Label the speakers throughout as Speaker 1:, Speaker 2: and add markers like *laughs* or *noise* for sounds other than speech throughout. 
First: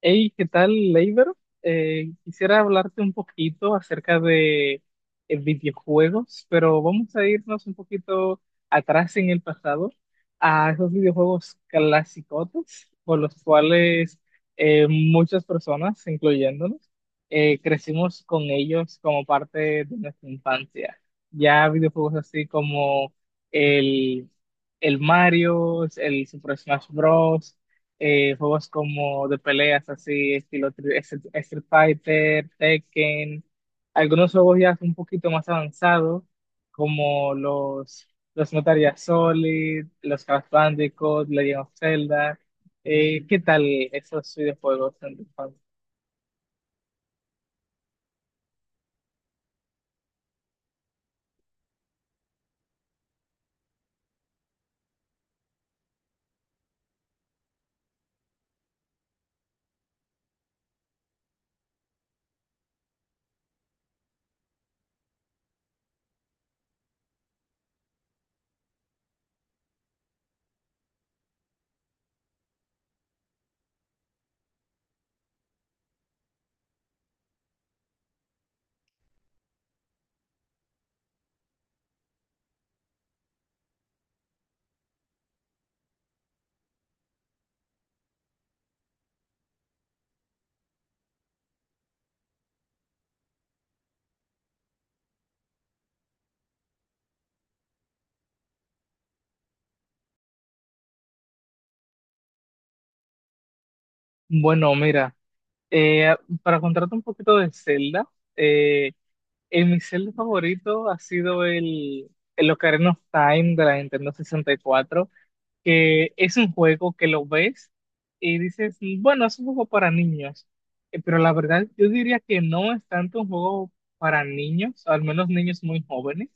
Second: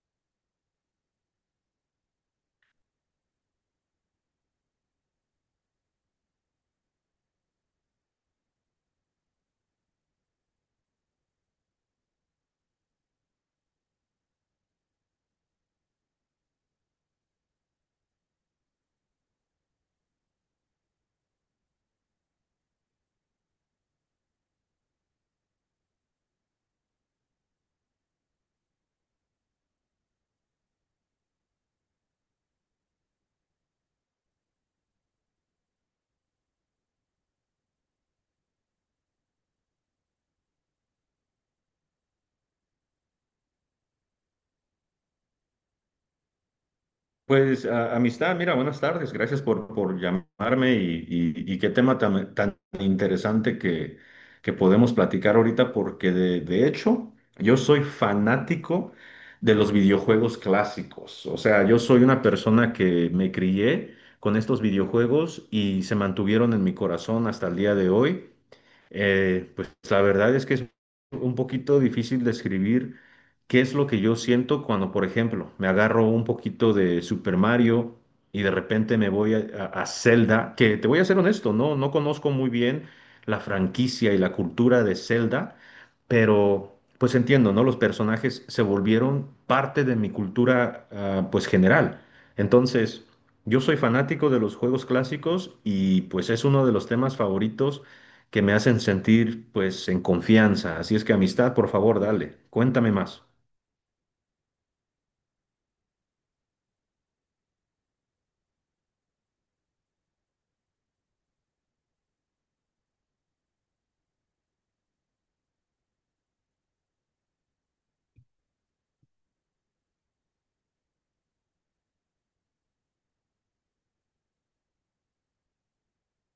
Speaker 1: Hey, ¿qué tal, Leiber? Quisiera hablarte un poquito acerca de videojuegos, pero vamos a irnos un poquito atrás en el pasado a esos videojuegos clasicotes con los cuales muchas personas, incluyéndonos, crecimos con ellos como parte de nuestra infancia. Ya videojuegos así como el, el Mario, el Super Smash Bros, juegos como de peleas así, estilo Street Fighter, Tekken, algunos juegos ya un poquito más avanzados, como los Metal Gear Solid, los Crash Bandicoot, Legend of Zelda. ¿Qué tal esos videojuegos en tu infancia?
Speaker 2: Pues amistad, mira, buenas tardes, gracias por llamarme y qué tema tan interesante que podemos platicar ahorita, porque de hecho yo soy fanático de los videojuegos clásicos, o sea, yo soy una persona que me crié con estos videojuegos y se mantuvieron en mi corazón hasta el día de hoy. Pues la verdad es que es un poquito difícil describir ¿qué es lo que yo siento cuando, por ejemplo, me agarro un poquito de Super Mario y de repente me voy a Zelda? Que te voy a ser honesto, no conozco muy bien la franquicia y la cultura de Zelda, pero pues entiendo, ¿no? Los personajes se volvieron parte de mi cultura, pues general. Entonces, yo soy fanático de los juegos clásicos y pues es uno de los temas favoritos que me hacen sentir pues en confianza. Así es que amistad, por favor, dale, cuéntame más.
Speaker 1: Bueno, mira, eh, para contarte un poquito de Zelda, eh, mi Zelda favorito ha sido el Ocarina of Time de la Nintendo 64. Que es un juego que lo ves y dices, bueno, es un juego para niños. Pero la verdad yo diría que no es tanto un juego para niños, al menos niños muy jóvenes,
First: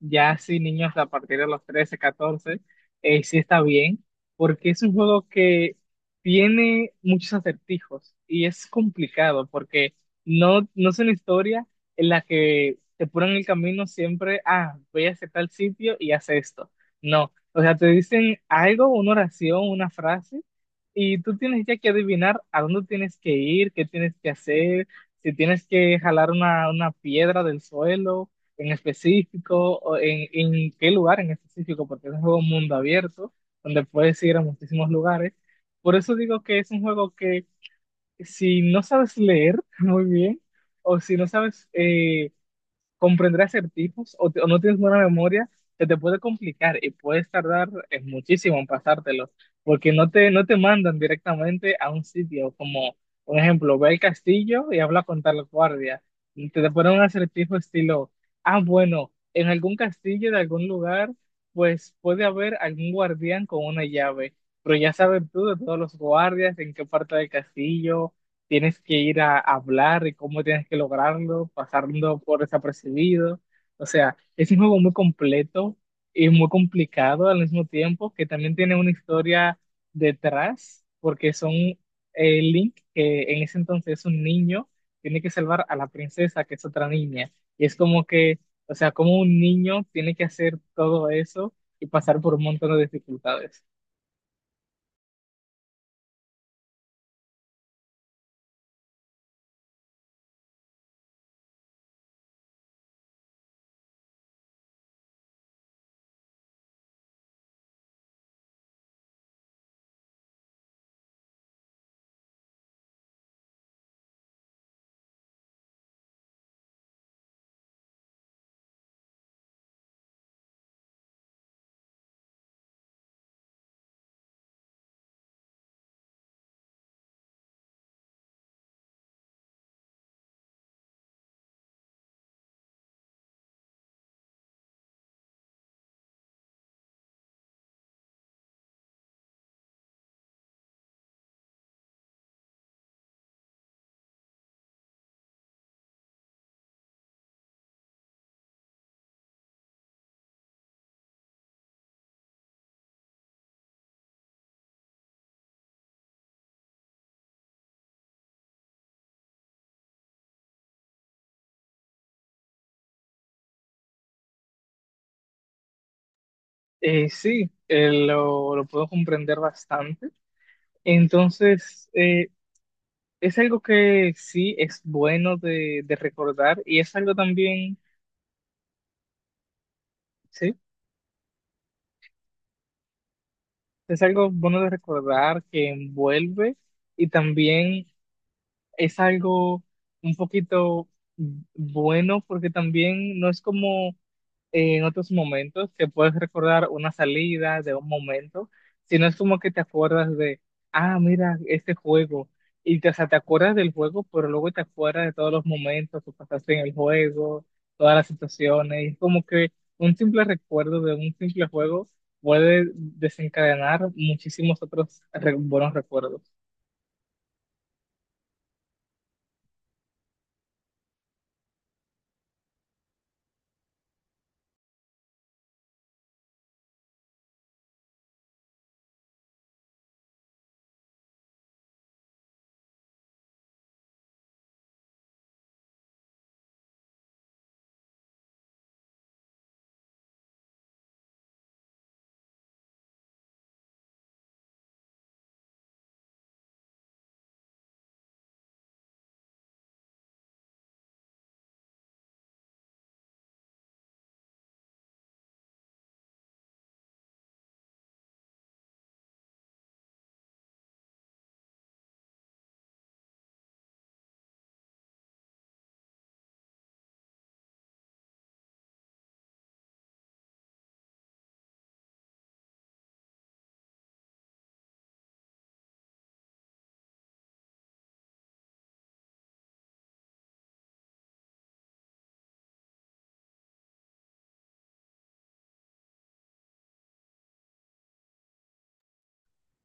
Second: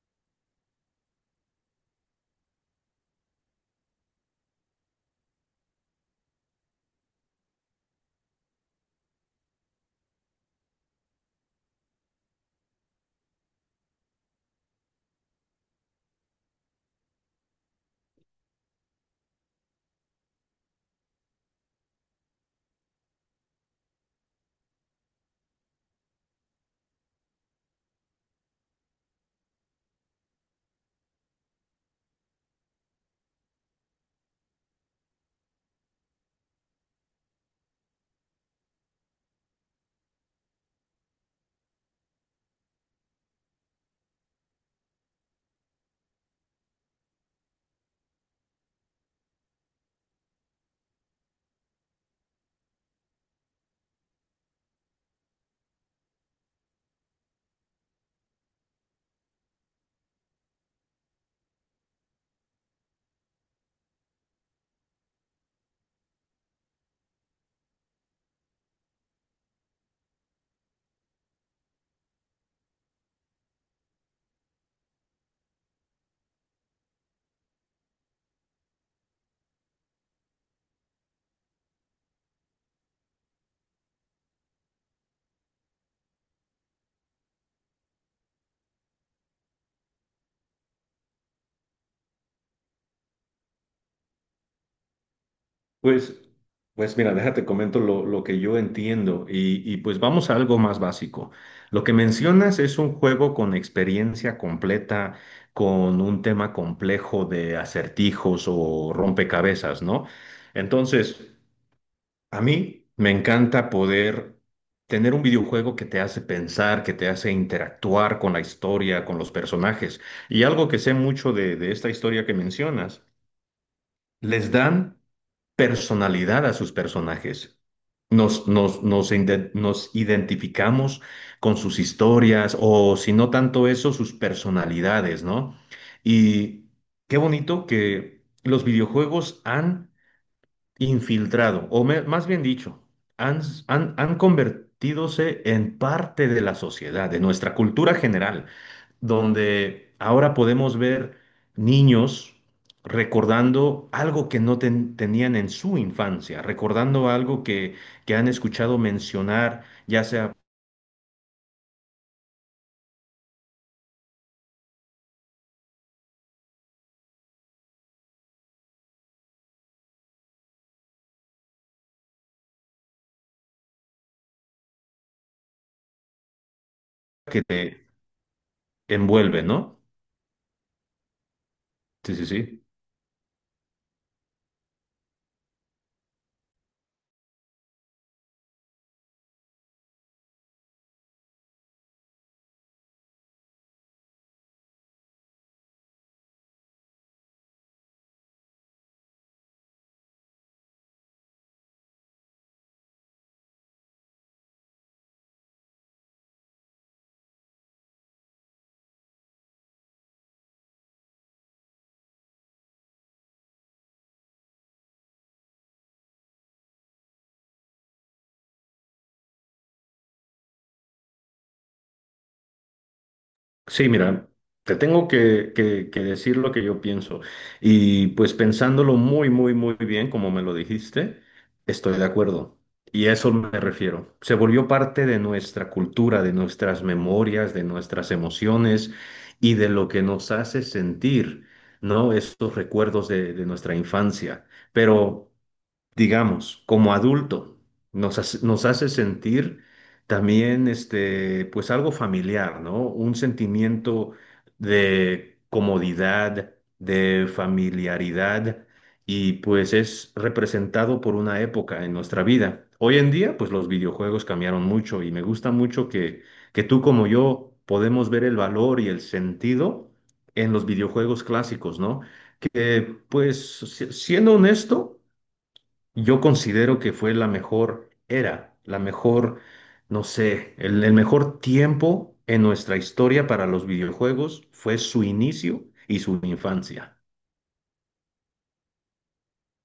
Speaker 1: ya sí niños a partir de los 13, 14 sí está bien, porque es un juego que tiene muchos acertijos y es complicado porque no es una historia en la que te ponen el camino siempre, ah, voy a hacer tal sitio y haz esto. No, o sea, te dicen algo, una oración, una frase, y tú tienes ya que adivinar a dónde tienes que ir, qué tienes que hacer, si tienes que jalar una piedra del suelo en específico, o en qué lugar en específico, porque es un juego mundo abierto, donde puedes ir a muchísimos lugares. Por eso digo que es un juego que si no sabes leer *laughs* muy bien, o si no sabes comprender acertijos o no tienes buena memoria, se te puede complicar y puedes tardar muchísimo en pasártelos, porque no te mandan directamente a un sitio como, por ejemplo, ve al castillo y habla con tal guardia. Y te ponen un acertijo estilo, ah, bueno, en algún castillo de algún lugar, pues puede haber algún guardián con una llave, pero ya sabes tú, de todos los guardias, en qué parte del castillo tienes que ir a hablar y cómo tienes que lograrlo, pasando por desapercibido. O sea, es un juego muy completo y muy complicado al mismo tiempo, que también tiene una historia detrás, porque son, Link, que en ese entonces es un niño, tiene que salvar a la princesa, que es otra niña. Y es como que, o sea, como un niño tiene que hacer todo eso y pasar por un montón de dificultades.
Speaker 2: Pues, pues mira, déjate comento lo que yo entiendo y pues vamos a algo más básico. Lo que mencionas es un juego con experiencia completa, con un tema complejo de acertijos o rompecabezas, ¿no? Entonces, a mí me encanta poder tener un videojuego que te hace pensar, que te hace interactuar con la historia, con los personajes. Y algo que sé mucho de esta historia que mencionas, les dan personalidad a sus personajes. Nos identificamos con sus historias o si no tanto eso, sus personalidades, ¿no? Y qué bonito que los videojuegos han infiltrado, o más bien dicho, han, han convertidose en parte de la sociedad, de nuestra cultura general donde ahora podemos ver niños recordando algo que no tenían en su infancia, recordando algo que han escuchado mencionar, ya sea
Speaker 1: Sí, lo puedo comprender bastante. Entonces, es algo que sí es bueno de recordar y es algo
Speaker 2: que
Speaker 1: también,
Speaker 2: te envuelve, ¿no?
Speaker 1: sí,
Speaker 2: Sí, sí, sí.
Speaker 1: es algo bueno de recordar que envuelve, y también es algo un poquito bueno porque también no es como en otros momentos que puedes recordar una salida de un momento, si no es como que te acuerdas de, ah, mira, este juego, y o sea, te acuerdas del juego, pero luego te acuerdas de todos los momentos que pasaste en el juego, todas las situaciones, y es como que un simple recuerdo de un simple juego puede desencadenar muchísimos otros buenos recuerdos.
Speaker 2: Sí, mira, te tengo que decir lo que yo pienso. Y pues pensándolo muy, muy, muy bien, como me lo dijiste, estoy de acuerdo. Y a eso me refiero. Se volvió parte de nuestra cultura, de nuestras memorias, de nuestras emociones y de lo que nos hace sentir, ¿no? Estos recuerdos de nuestra infancia. Pero digamos, como adulto, nos hace sentir también, este, pues algo familiar, ¿no? Un sentimiento de comodidad, de familiaridad, y pues es representado por una época en nuestra vida. Hoy en día, pues los videojuegos cambiaron mucho y me gusta mucho que tú como yo podemos ver el valor y el sentido en los videojuegos clásicos, ¿no? Que, pues, siendo honesto, yo considero que fue la mejor era, la mejor, no sé, el mejor tiempo en nuestra historia para los videojuegos fue su inicio y su infancia.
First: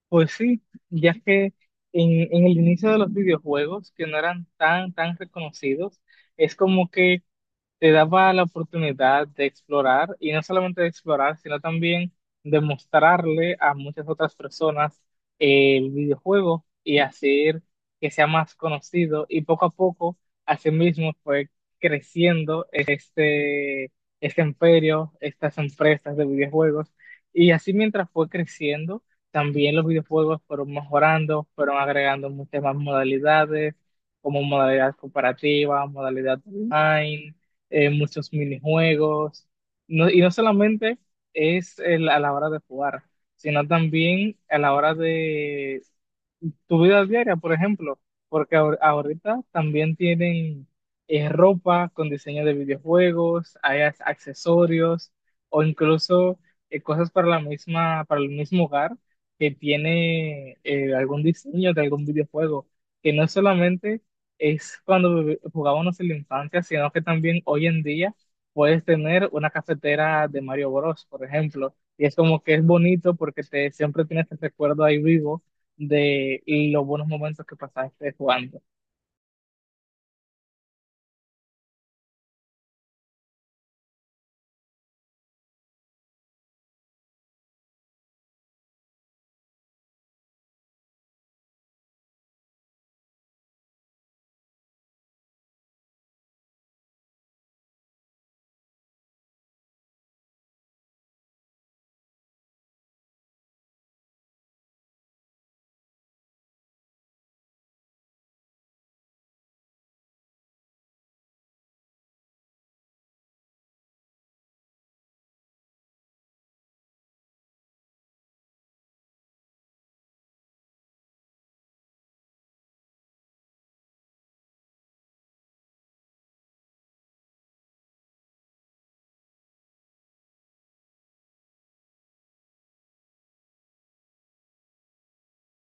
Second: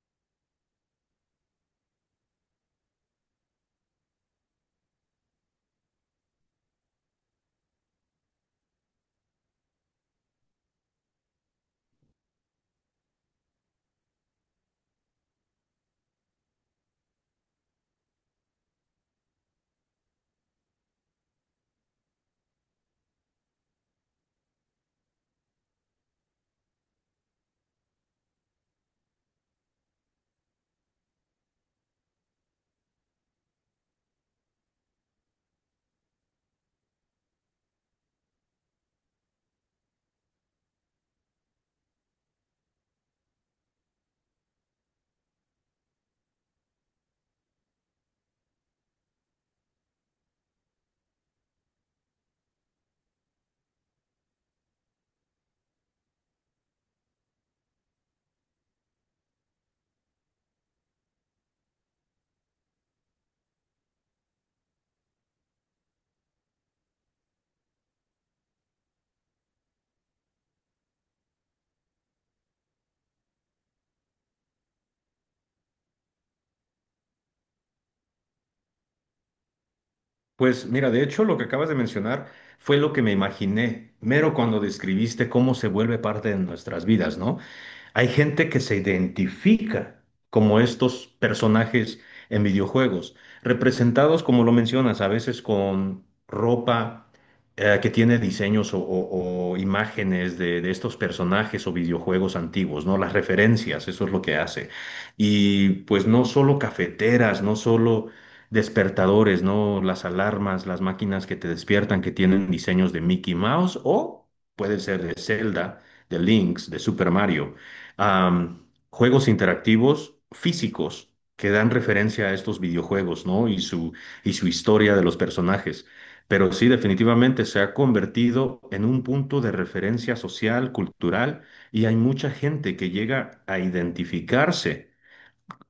Speaker 1: Pues sí, ya que en el inicio de los videojuegos, que no eran tan reconocidos, es como que te daba la oportunidad de explorar, y no solamente de explorar, sino también de mostrarle a muchas otras personas el videojuego y hacer que sea más conocido. Y poco a poco, así mismo fue creciendo este imperio, estas empresas de videojuegos. Y así mientras fue creciendo, también los videojuegos fueron mejorando, fueron agregando muchas más modalidades, como modalidad cooperativa, modalidad online, muchos minijuegos. Y no solamente es a la hora de jugar, sino también a la hora tu vida diaria, por ejemplo, porque ahorita también tienen ropa con diseño de videojuegos, hay accesorios o incluso cosas para la misma, para el mismo hogar que tiene, algún diseño de algún videojuego, que no solamente es cuando jugábamos en la infancia, sino que también hoy en día puedes tener una cafetera de Mario Bros, por ejemplo. Y es como que es bonito porque siempre tienes el recuerdo ahí vivo de los buenos momentos que pasaste jugando.
Speaker 2: Pues mira, de hecho lo que acabas de mencionar fue lo que me imaginé, mero cuando describiste cómo se vuelve parte de nuestras vidas, ¿no? Hay gente que se identifica como estos personajes en videojuegos, representados, como lo mencionas, a veces con ropa que tiene diseños o imágenes de estos personajes o videojuegos antiguos, ¿no? Las referencias, eso es lo que hace. Y pues no solo cafeteras, no solo despertadores, ¿no? Las alarmas, las máquinas que te despiertan que tienen diseños de Mickey Mouse o pueden ser de Zelda, de Lynx, de Super Mario. Juegos interactivos físicos que dan referencia a estos videojuegos, ¿no? Y su historia de los personajes. Pero sí, definitivamente se ha convertido en un punto de referencia social, cultural, y hay mucha gente que llega a identificarse.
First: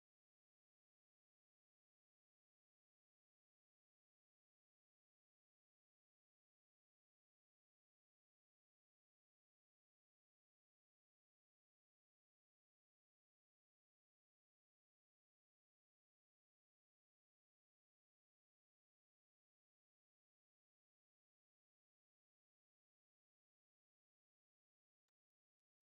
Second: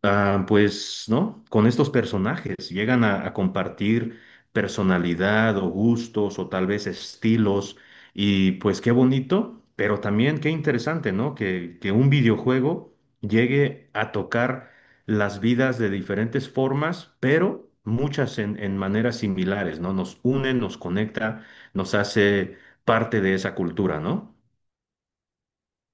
Speaker 2: Pues, ¿no? Con estos personajes llegan a compartir personalidad o gustos o tal vez estilos y pues qué bonito, pero también qué interesante, ¿no? Que un videojuego llegue a tocar las vidas de diferentes formas, pero muchas en maneras similares, ¿no? Nos une, nos conecta, nos hace parte de esa cultura, ¿no?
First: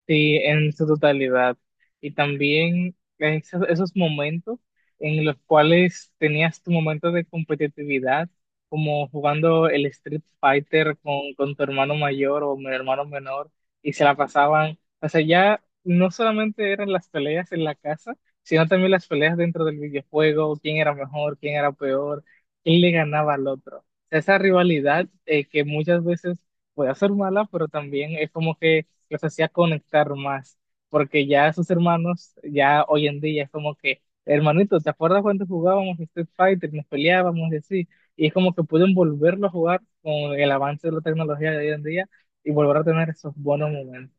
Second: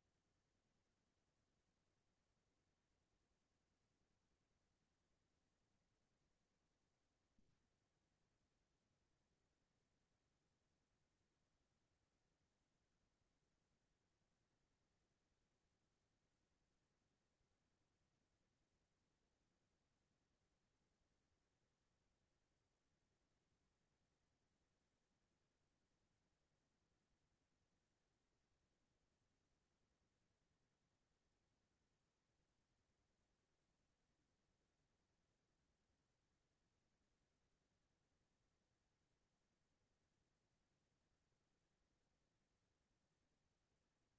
Speaker 1: Sí, en su totalidad. Y también esos momentos en los cuales tenías tu momento de competitividad, como jugando el Street Fighter con tu hermano mayor o mi hermano menor, y se la pasaban. O sea, ya no solamente eran las peleas en la casa, sino también las peleas dentro del videojuego, quién era mejor, quién era peor, quién le ganaba al otro. O sea, esa rivalidad, que muchas veces puede ser mala, pero también es como que los hacía conectar más, porque ya sus hermanos, ya hoy en día es como que, hermanito, ¿te acuerdas cuando jugábamos Street Fighter, nos peleábamos y así? Y es como que pueden volverlo a jugar con el avance de la tecnología de hoy en día y volver a tener esos buenos momentos.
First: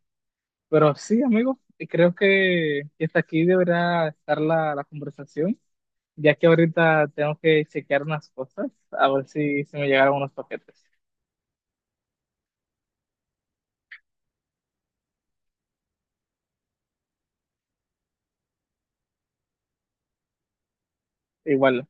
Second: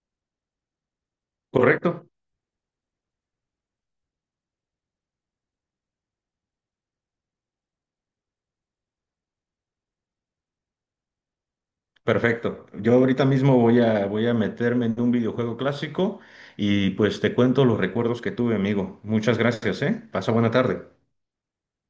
Speaker 1: Pero sí, amigos,
Speaker 2: Correcto.
Speaker 1: creo que hasta aquí deberá estar la conversación, ya que ahorita tengo que chequear unas cosas, a ver si se me llegaron unos paquetes.
Speaker 2: Perfecto. Yo ahorita mismo voy a meterme en un videojuego clásico y pues te cuento los recuerdos que tuve, amigo. Muchas gracias, ¿eh? Pasa buena tarde.
Speaker 1: Igual.